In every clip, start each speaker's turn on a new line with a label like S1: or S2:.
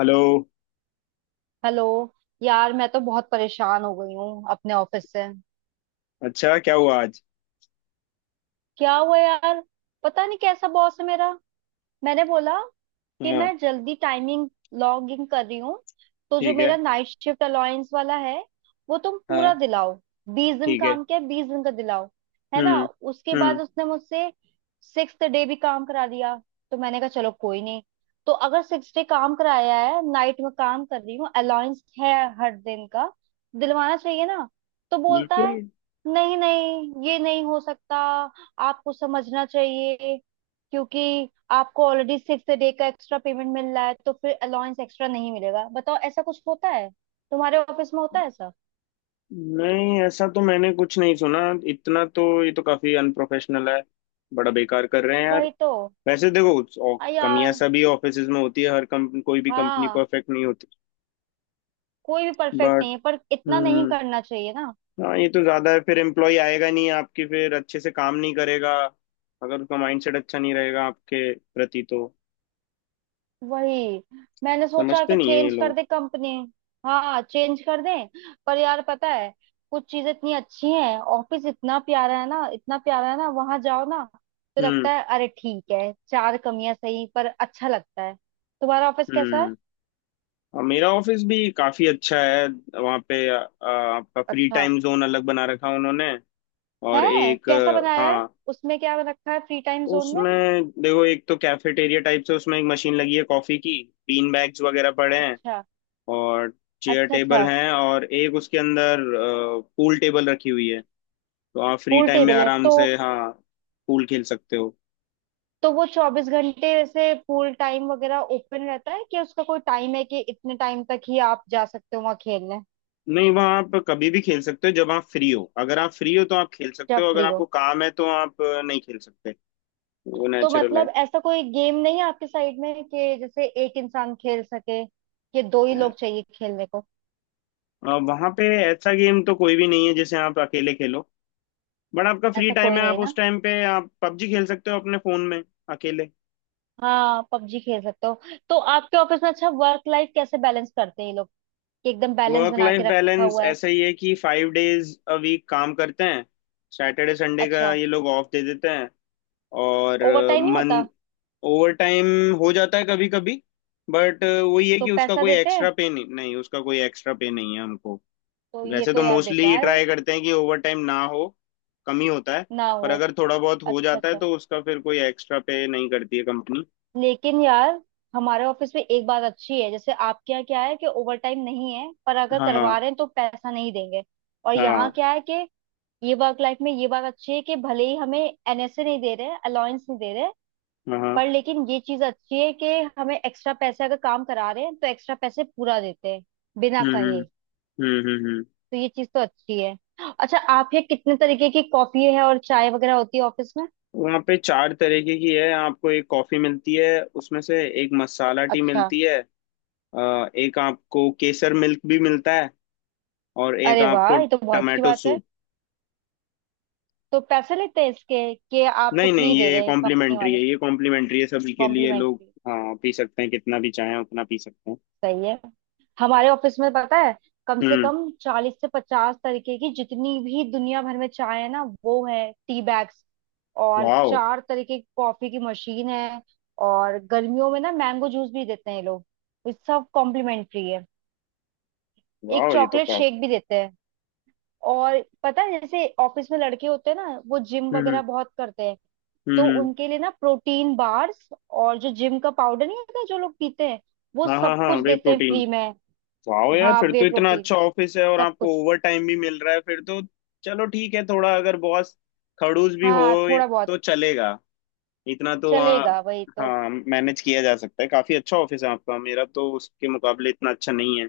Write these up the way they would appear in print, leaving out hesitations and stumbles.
S1: Hello.
S2: Hello. यार मैं तो बहुत परेशान हो गई हूँ अपने ऑफिस से।
S1: अच्छा, क्या हुआ आज?
S2: क्या हुआ यार, पता नहीं कैसा बॉस है मेरा। मैंने बोला कि
S1: हाँ।
S2: मैं जल्दी टाइमिंग लॉग इन कर रही हूँ, तो जो
S1: ठीक है।
S2: मेरा नाइट शिफ्ट अलाउंस वाला है वो तुम पूरा
S1: हाँ।
S2: दिलाओ। 20 दिन
S1: ठीक है।
S2: काम किया, 20 दिन का दिलाओ, है ना।
S1: हम्म।
S2: उसके बाद
S1: हम्म।
S2: उसने मुझसे 6 डे भी काम करा दिया, तो मैंने कहा चलो कोई नहीं। तो अगर 6 डे काम कराया है, नाइट में काम कर रही हूँ, अलाउंस है हर दिन का दिलवाना चाहिए ना। तो बोलता
S1: बिल्कुल।
S2: है नहीं नहीं ये नहीं हो सकता, आपको समझना चाहिए, क्योंकि आपको ऑलरेडी 6 डे का एक्स्ट्रा पेमेंट मिल रहा है तो फिर अलाउंस एक्स्ट्रा नहीं मिलेगा। बताओ ऐसा कुछ होता है? तुम्हारे ऑफिस में होता है ऐसा?
S1: नहीं, ऐसा तो मैंने कुछ नहीं सुना। इतना तो ये तो काफी अनप्रोफेशनल है। बड़ा बेकार कर रहे हैं यार।
S2: वही तो।
S1: वैसे देखो,
S2: आ
S1: कमियां
S2: यार।
S1: सभी ऑफिसेज में होती है, हर कंपनी, कोई भी कंपनी
S2: हाँ,
S1: परफेक्ट नहीं होती।
S2: कोई भी परफेक्ट
S1: बट।
S2: नहीं है पर इतना नहीं
S1: हम्म।
S2: करना चाहिए ना।
S1: हाँ, ये तो ज्यादा है। फिर एम्प्लॉय आएगा नहीं आपकी, फिर अच्छे से काम नहीं करेगा। अगर उसका माइंडसेट अच्छा नहीं रहेगा आपके प्रति, तो
S2: वही, मैंने सोचा
S1: समझते
S2: कि
S1: नहीं है ये
S2: चेंज कर
S1: लोग।
S2: दे कंपनी। हाँ चेंज कर दें, पर यार पता है, कुछ चीजें इतनी अच्छी हैं, ऑफिस इतना प्यारा है ना, इतना प्यारा है ना, वहां जाओ ना तो
S1: हम्म।
S2: लगता है अरे ठीक है, चार कमियां सही पर अच्छा लगता है। तुम्हारा ऑफिस कैसा है?
S1: हम्म। हाँ, मेरा ऑफिस भी काफी अच्छा है। वहाँ पे आपका फ्री
S2: अच्छा।
S1: टाइम जोन अलग बना रखा उन्होंने। और
S2: है?
S1: एक
S2: कैसा बनाया है?
S1: हाँ।
S2: उसमें क्या रखा है फ्री टाइम जोन में?
S1: उसमें देखो, एक तो कैफेटेरिया टाइप से, उसमें एक मशीन लगी है कॉफी की। बीन बैग्स वगैरह पड़े हैं।
S2: अच्छा
S1: और चेयर
S2: अच्छा।
S1: टेबल
S2: अच्छा।
S1: हैं, और एक उसके अंदर पूल टेबल रखी हुई है। तो आप फ्री
S2: पूल
S1: टाइम में
S2: टेबल है
S1: आराम
S2: तो
S1: से, हाँ, पूल खेल सकते हो।
S2: तो वो 24 घंटे वैसे पूल टाइम वगैरह ओपन रहता है, कि उसका कोई टाइम है कि इतने टाइम तक ही आप जा सकते हो वहाँ खेलने?
S1: नहीं, वहाँ आप कभी भी खेल सकते हो, जब आप फ्री हो। अगर आप फ्री हो तो आप खेल सकते
S2: जब
S1: हो, अगर
S2: फ्री हो।
S1: आपको काम है तो आप नहीं खेल सकते। वो
S2: तो
S1: नेचुरल
S2: मतलब ऐसा कोई गेम नहीं है आपके साइड में कि जैसे एक इंसान खेल सके, कि दो ही
S1: है।
S2: लोग चाहिए खेलने को?
S1: वहां पे ऐसा गेम तो कोई भी नहीं है जिसे आप अकेले खेलो। बट आपका फ्री
S2: ऐसा
S1: टाइम
S2: कोई
S1: है, आप
S2: नहीं
S1: उस
S2: ना।
S1: टाइम पे आप पबजी खेल सकते हो अपने फोन में अकेले।
S2: हाँ, पबजी खेल सकते हो। तो आपके ऑफिस में अच्छा वर्क लाइफ कैसे बैलेंस करते हैं ये लोग? कि एकदम बैलेंस
S1: वर्क
S2: बना
S1: लाइफ
S2: के रखा
S1: बैलेंस
S2: हुआ है।
S1: ऐसा ही है कि 5 डेज अ वीक काम करते हैं। सैटरडे संडे का
S2: अच्छा।
S1: ये लोग ऑफ दे देते हैं। और
S2: ओवर टाइम नहीं
S1: मन।
S2: होता?
S1: ओवर टाइम हो जाता है कभी कभी। बट वही है
S2: तो
S1: कि उसका
S2: पैसा
S1: कोई
S2: देते
S1: एक्स्ट्रा
S2: हैं?
S1: पे नहीं, नहीं उसका कोई एक्स्ट्रा पे नहीं है हमको।
S2: तो ये
S1: वैसे
S2: तो
S1: तो
S2: यार
S1: मोस्टली
S2: बेकार है।
S1: ट्राई करते हैं कि ओवर टाइम ना हो, कम ही होता है।
S2: ना
S1: पर
S2: हो।
S1: अगर थोड़ा बहुत हो
S2: अच्छा
S1: जाता है
S2: अच्छा।
S1: तो उसका फिर कोई एक्स्ट्रा पे नहीं करती है कंपनी।
S2: लेकिन यार, हमारे ऑफिस में एक बात अच्छी है, जैसे आपके यहाँ क्या है कि ओवर टाइम नहीं है पर अगर
S1: हाँ
S2: करवा रहे हैं तो पैसा नहीं देंगे। और
S1: हाँ
S2: यहाँ क्या है कि ये वर्क लाइफ में ये बात अच्छी है, कि भले ही हमें एनएसए नहीं दे रहे हैं, अलाउंस नहीं दे रहे हैं,
S1: हाँ।
S2: पर लेकिन ये चीज अच्छी है कि हमें एक्स्ट्रा पैसे अगर काम करा रहे हैं तो एक्स्ट्रा पैसे पूरा देते हैं, बिना
S1: हम्म हम्म
S2: कहे।
S1: हम्म हम्म हम्म।
S2: तो ये चीज तो अच्छी है। अच्छा, आप ये कितने तरीके की कॉफी है और चाय वगैरह होती है ऑफिस में?
S1: वहाँ पे चार तरीके की है, आपको एक कॉफी मिलती है उसमें से, एक मसाला टी
S2: अच्छा।
S1: मिलती है। एक आपको केसर मिल्क भी मिलता है। और एक
S2: अरे
S1: आपको
S2: वाह, ये तो बहुत अच्छी
S1: टमाटो
S2: बात है।
S1: सूप।
S2: तो पैसे लेते हैं इसके, कि आपको
S1: नहीं
S2: फ्री
S1: नहीं,
S2: दे
S1: ये
S2: रहे हैं कंपनी
S1: कॉम्प्लीमेंट्री
S2: वाले?
S1: है, ये कॉम्प्लीमेंट्री है सभी के लिए लोग।
S2: कॉम्प्लीमेंट्री।
S1: हाँ, पी सकते हैं, कितना भी चाहें उतना पी सकते हैं।
S2: सही है। हमारे ऑफिस में पता है, कम से
S1: हम्म।
S2: कम 40 से 50 तरीके की, जितनी भी दुनिया भर में चाय है ना वो है टी बैग्स। और
S1: वाह।
S2: चार तरीके की कॉफी की मशीन है। और गर्मियों में ना मैंगो जूस भी देते हैं ये लोग। ये सब कॉम्प्लीमेंट्री है। एक
S1: वाह, ये तो
S2: चॉकलेट
S1: का।
S2: शेक भी देते हैं। और पता है जैसे ऑफिस में लड़के होते हैं ना, वो जिम
S1: हम्म।
S2: वगैरह बहुत करते हैं, तो
S1: हम्म।
S2: उनके लिए ना प्रोटीन बार्स, और जो जिम का पाउडर नहीं होता जो लोग पीते हैं, वो
S1: हाँ हाँ
S2: सब
S1: हाँ,
S2: कुछ
S1: वे
S2: देते हैं
S1: प्रोटीन।
S2: फ्री में।
S1: वाह यार,
S2: हाँ,
S1: फिर
S2: वे
S1: तो इतना
S2: प्रोटीन,
S1: अच्छा ऑफिस है और
S2: सब
S1: आपको
S2: कुछ।
S1: ओवर टाइम भी मिल रहा है, फिर तो चलो ठीक है, थोड़ा अगर बॉस खड़ूस भी हो
S2: हाँ थोड़ा बहुत।
S1: तो चलेगा। इतना तो
S2: चलेगा वही तो।
S1: हाँ, मैनेज किया जा सकता है, काफी अच्छा ऑफिस है आपका। मेरा तो उसके मुकाबले इतना अच्छा नहीं है।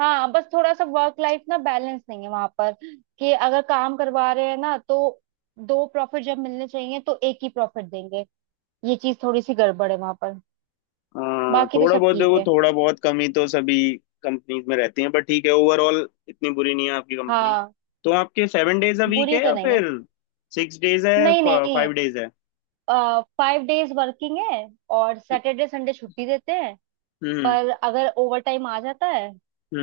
S2: हाँ बस थोड़ा सा वर्क लाइफ ना बैलेंस नहीं है वहां पर, कि अगर काम करवा रहे हैं ना तो दो प्रॉफिट जब मिलने चाहिए तो एक ही प्रॉफिट देंगे। ये चीज थोड़ी सी गड़बड़ है वहां पर। बाकी तो
S1: थोड़ा
S2: सब
S1: बहुत
S2: ठीक
S1: देखो,
S2: है।
S1: थोड़ा बहुत कमी तो सभी कंपनीज में रहती है, बट ठीक है, ओवरऑल इतनी बुरी नहीं है आपकी कंपनी।
S2: हाँ।
S1: तो आपके 7 डेज अ वीक
S2: बुरी
S1: है,
S2: तो
S1: या
S2: नहीं है।
S1: फिर 6 डेज है,
S2: नहीं नहीं,
S1: 5 डेज है?
S2: 5 डेज वर्किंग है और सैटरडे संडे छुट्टी देते हैं।
S1: हम्म
S2: पर अगर ओवर टाइम आ जाता है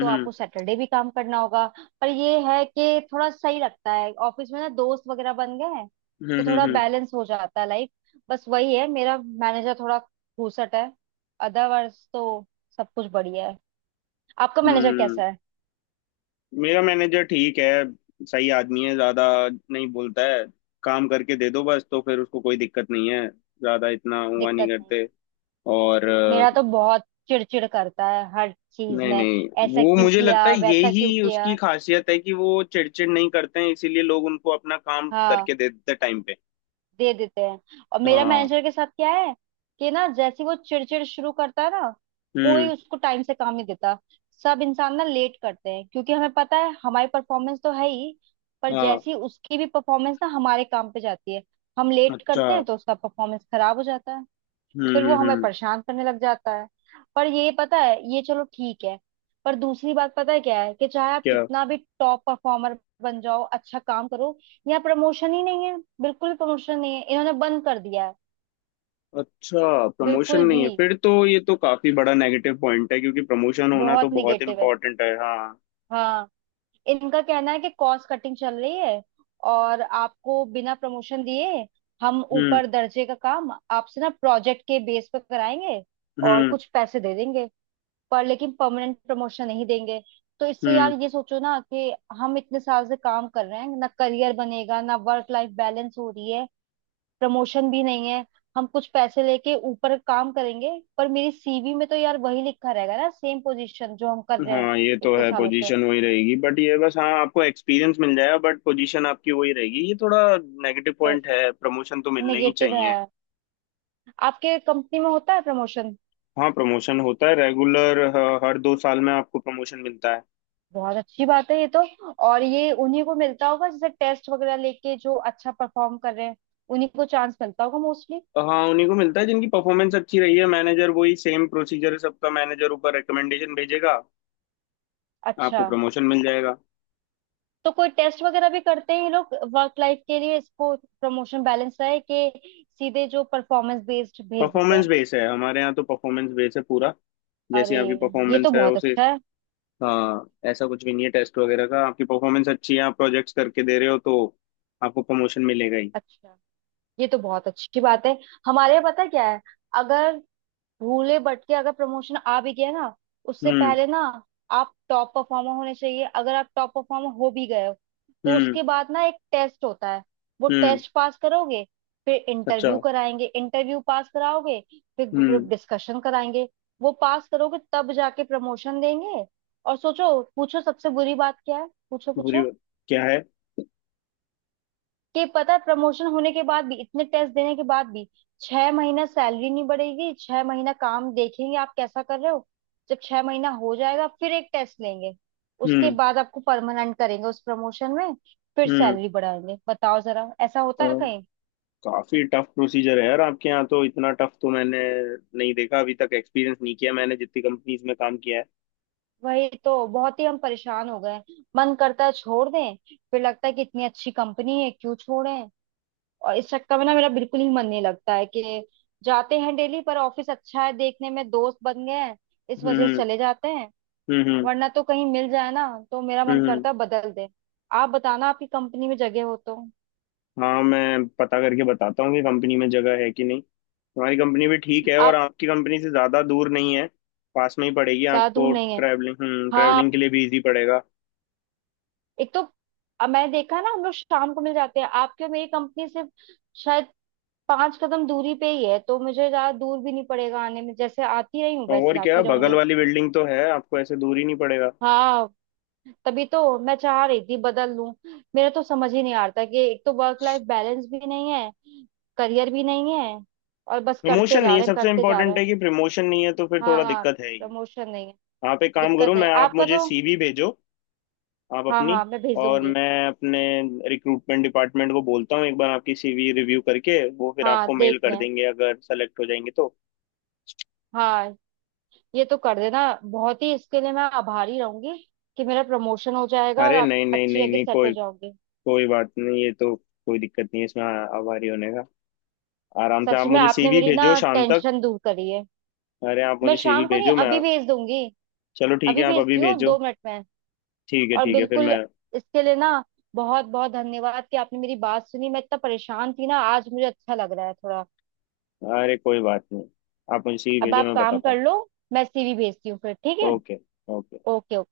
S2: तो
S1: हम्म
S2: आपको सैटरडे भी काम करना होगा। पर ये है कि थोड़ा सही लगता है, ऑफिस में ना दोस्त वगैरह बन गए हैं, तो
S1: हम्म
S2: थोड़ा
S1: हम्म।
S2: बैलेंस हो जाता है लाइफ। बस वही है, मेरा मैनेजर थोड़ा घूसट है, अदरवाइज तो सब कुछ बढ़िया है। आपका मैनेजर
S1: हम्म, हम्म।
S2: कैसा है?
S1: मेरा मैनेजर ठीक है, सही आदमी है, ज्यादा नहीं बोलता है। काम करके दे दो बस, तो फिर उसको कोई दिक्कत नहीं है, ज्यादा इतना हुआ नहीं
S2: दिक्कत नहीं
S1: करते।
S2: है।
S1: और
S2: मेरा तो बहुत चिड़चिड़ करता है हर चीज
S1: नहीं
S2: में,
S1: नहीं,
S2: ऐसा
S1: वो
S2: क्यों
S1: मुझे लगता है
S2: किया, वैसा क्यों
S1: यही उसकी
S2: किया।
S1: खासियत है कि वो चिड़चिड़ नहीं करते हैं, इसीलिए लोग उनको अपना काम
S2: हाँ
S1: करके दे देते टाइम पे।
S2: दे देते हैं। और मेरा
S1: हाँ।
S2: मैनेजर के साथ क्या है कि ना जैसे ही वो चिड़चिड़ शुरू करता है ना, कोई
S1: हम्म।
S2: उसको टाइम से काम नहीं देता। सब इंसान ना लेट करते हैं, क्योंकि हमें पता है हमारी परफॉर्मेंस तो है ही, पर
S1: हाँ।
S2: जैसी उसकी भी परफॉर्मेंस ना हमारे काम पे जाती है। हम लेट
S1: अच्छा।
S2: करते हैं तो उसका परफॉर्मेंस खराब हो जाता है। फिर वो हमें
S1: हम्म।
S2: परेशान करने लग जाता है। पर ये पता है ये, चलो ठीक है। पर दूसरी बात पता है क्या है, कि चाहे आप
S1: क्या?
S2: कितना भी टॉप परफॉर्मर बन जाओ, अच्छा काम करो, यहाँ प्रमोशन ही नहीं है। बिल्कुल प्रमोशन नहीं है, इन्होंने बंद कर दिया है।
S1: अच्छा, प्रमोशन
S2: बिल्कुल
S1: नहीं
S2: भी।
S1: है? फिर तो ये तो काफी बड़ा नेगेटिव पॉइंट है, क्योंकि प्रमोशन होना तो
S2: बहुत
S1: बहुत
S2: निगेटिव है।
S1: इम्पोर्टेंट है, हाँ।
S2: हाँ। इनका कहना है कि कॉस्ट कटिंग चल रही है, और आपको बिना प्रमोशन दिए हम
S1: हम्म
S2: ऊपर दर्जे का काम आपसे ना प्रोजेक्ट के बेस पर कराएंगे और
S1: हम्म
S2: कुछ पैसे दे देंगे, पर लेकिन परमानेंट प्रमोशन नहीं देंगे। तो इससे
S1: हम्म।
S2: यार ये सोचो ना कि हम इतने साल से काम कर रहे हैं, ना करियर बनेगा, ना वर्क लाइफ बैलेंस हो रही है, प्रमोशन भी नहीं है, हम कुछ पैसे लेके ऊपर काम करेंगे, पर मेरी सीवी में तो यार वही लिखा रहेगा ना, सेम पोजीशन जो हम कर रहे हैं
S1: हाँ, ये तो
S2: इतने
S1: है,
S2: सालों से।
S1: पोजीशन वही रहेगी, बट ये बस, हाँ, आपको एक्सपीरियंस मिल जाएगा, बट पोजीशन आपकी वही रहेगी, ये थोड़ा नेगेटिव पॉइंट है, प्रमोशन तो मिलने ही
S2: नेगेटिव
S1: चाहिए।
S2: है। आपके कंपनी में होता है प्रमोशन?
S1: हाँ, प्रमोशन होता है रेगुलर। हर 2 साल में आपको प्रमोशन मिलता है।
S2: बहुत अच्छी बात है ये तो। और ये उन्हीं को मिलता होगा जैसे टेस्ट वगैरह लेके जो अच्छा परफॉर्म कर रहे हैं, उन्हीं को चांस मिलता होगा मोस्टली?
S1: हाँ, उन्हीं को मिलता है जिनकी परफॉर्मेंस अच्छी रही है, मैनेजर, वही सेम प्रोसीजर है सबका, मैनेजर ऊपर रिकमेंडेशन भेजेगा, आपको
S2: अच्छा।
S1: प्रमोशन मिल जाएगा।
S2: तो कोई टेस्ट वगैरह भी करते हैं ये लोग वर्क लाइफ के लिए इसको प्रमोशन बैलेंस रहे, कि सीधे जो परफॉर्मेंस बेस्ड भेज देते
S1: परफॉर्मेंस
S2: हैं?
S1: बेस है हमारे यहाँ, तो परफॉर्मेंस बेस है पूरा, जैसी
S2: अरे,
S1: आपकी
S2: ये तो
S1: परफॉर्मेंस है
S2: बहुत
S1: उसे।
S2: अच्छा है।
S1: हाँ, ऐसा कुछ भी नहीं है टेस्ट वगैरह का, आपकी परफॉर्मेंस अच्छी है, आप प्रोजेक्ट्स करके दे रहे हो तो आपको प्रमोशन मिलेगा ही।
S2: अच्छा। ये तो बहुत अच्छी बात है। हमारे यहाँ पता है क्या है, अगर भूले भटके अगर प्रमोशन आ भी गया ना, उससे
S1: हम्म
S2: पहले ना आप टॉप परफॉर्मर होने चाहिए। अगर आप टॉप परफॉर्मर हो भी गए हो, तो
S1: हम्म
S2: उसके बाद ना एक टेस्ट होता है। वो
S1: हम्म।
S2: टेस्ट पास करोगे, फिर
S1: अच्छा।
S2: इंटरव्यू कराएंगे, इंटरव्यू पास कराओगे, फिर ग्रुप
S1: हम्म।
S2: डिस्कशन कराएंगे, वो पास करोगे, तब जाके प्रमोशन देंगे। और सोचो, पूछो सबसे बुरी बात क्या है, पूछो
S1: बुरी
S2: पूछो।
S1: बात क्या है?
S2: कि पता है प्रमोशन होने के बाद भी, इतने टेस्ट देने के बाद भी, 6 महीना सैलरी नहीं बढ़ेगी। 6 महीना काम देखेंगे आप कैसा कर रहे हो। जब 6 महीना हो जाएगा फिर एक टेस्ट लेंगे, उसके
S1: हम्म।
S2: बाद आपको परमानेंट करेंगे उस प्रमोशन में, फिर
S1: हम्म।
S2: सैलरी बढ़ाएंगे। बताओ जरा ऐसा होता
S1: तो
S2: है कहीं?
S1: काफी टफ प्रोसीजर है यार आपके यहाँ, तो इतना टफ तो मैंने नहीं देखा अभी तक, एक्सपीरियंस नहीं किया मैंने जितनी कंपनीज में काम किया है।
S2: वही तो, बहुत ही हम परेशान हो गए हैं। मन करता है छोड़ दें, फिर लगता है कि इतनी अच्छी कंपनी है क्यों छोड़ें। और इस चक्कर में ना मेरा बिल्कुल ही मन नहीं लगता है, कि जाते हैं डेली, पर ऑफिस अच्छा है देखने में, दोस्त बन गए हैं, इस वजह से
S1: हम्म
S2: चले जाते हैं।
S1: हम्म हम्म
S2: वरना तो कहीं मिल जाए ना, तो मेरा मन
S1: हम्म।
S2: करता है बदल दे। आप बताना आपकी कंपनी में जगह हो तो।
S1: हाँ, मैं पता करके बताता हूँ कि कंपनी में जगह है कि नहीं। हमारी कंपनी भी ठीक है, और
S2: आप।
S1: आपकी कंपनी से ज़्यादा दूर नहीं है, पास में ही पड़ेगी
S2: ज्यादा दूर
S1: आपको।
S2: नहीं है।
S1: ट्रैवलिंग, हम्म,
S2: हाँ
S1: ट्रैवलिंग के लिए भी इजी पड़ेगा।
S2: एक तो, अब मैंने देखा है ना हम लोग शाम को मिल जाते हैं। आपके और मेरी कंपनी सिर्फ शायद 5 कदम दूरी पे ही है, तो मुझे ज्यादा दूर भी नहीं पड़ेगा आने में, जैसे आती रही हूँ
S1: और
S2: वैसे
S1: क्या,
S2: आती
S1: बगल
S2: रहूंगी।
S1: वाली बिल्डिंग तो है, आपको ऐसे दूर ही नहीं पड़ेगा।
S2: हाँ। तभी तो मैं चाह रही थी बदल लूं। मेरा तो समझ ही नहीं आ रहा था, कि एक तो वर्क लाइफ बैलेंस भी नहीं है, करियर भी नहीं है, और बस करते
S1: प्रमोशन
S2: जा
S1: नहीं है,
S2: रहे हैं
S1: सबसे
S2: करते जा रहे
S1: इम्पोर्टेंट है
S2: हैं।
S1: कि प्रमोशन नहीं है, तो फिर थोड़ा
S2: हाँ
S1: दिक्कत है ही।
S2: प्रमोशन नहीं है,
S1: आप एक काम
S2: दिक्कत
S1: करो,
S2: नहीं है।
S1: मैं आप
S2: आपका
S1: मुझे
S2: तो।
S1: सीवी भेजो, आप
S2: हाँ
S1: अपनी,
S2: हाँ मैं
S1: और
S2: भेजूंगी।
S1: मैं अपने रिक्रूटमेंट डिपार्टमेंट को बोलता हूँ, एक बार आपकी सीवी रिव्यू करके वो फिर
S2: हाँ
S1: आपको मेल
S2: देख
S1: कर
S2: लें।
S1: देंगे, अगर सेलेक्ट हो जाएंगे तो।
S2: हाँ, ये तो कर देना, बहुत ही इसके लिए मैं आभारी रहूंगी, कि मेरा प्रमोशन हो जाएगा और
S1: अरे
S2: आप
S1: नहीं नहीं
S2: अच्छी
S1: नहीं
S2: जगह
S1: नहीं,
S2: सेट हो
S1: कोई
S2: जाओगे।
S1: कोई बात नहीं, ये तो कोई दिक्कत नहीं है इसमें आभारी होने का। आराम से आप
S2: सच में
S1: मुझे
S2: आपने
S1: सीवी
S2: मेरी ना
S1: भेजो शाम तक।
S2: टेंशन दूर करी है।
S1: अरे, आप
S2: मैं
S1: मुझे सीवी
S2: शाम को नहीं
S1: भेजो, मैं।
S2: अभी भेज दूंगी।
S1: चलो ठीक है,
S2: अभी
S1: आप अभी
S2: भेजती हूँ
S1: भेजो।
S2: 2 मिनट में।
S1: ठीक है,
S2: और
S1: ठीक है, फिर
S2: बिल्कुल,
S1: मैं।
S2: इसके लिए ना बहुत बहुत धन्यवाद, कि आपने मेरी बात सुनी, मैं इतना परेशान थी ना आज, मुझे अच्छा लग रहा है थोड़ा।
S1: अरे कोई बात नहीं, आप मुझे सीवी
S2: अब
S1: भेजो,
S2: आप
S1: मैं
S2: काम
S1: बताता
S2: कर
S1: हूँ।
S2: लो, मैं सीवी भेजती हूँ फिर, ठीक है?
S1: ओके। ओके।
S2: Okay, okay.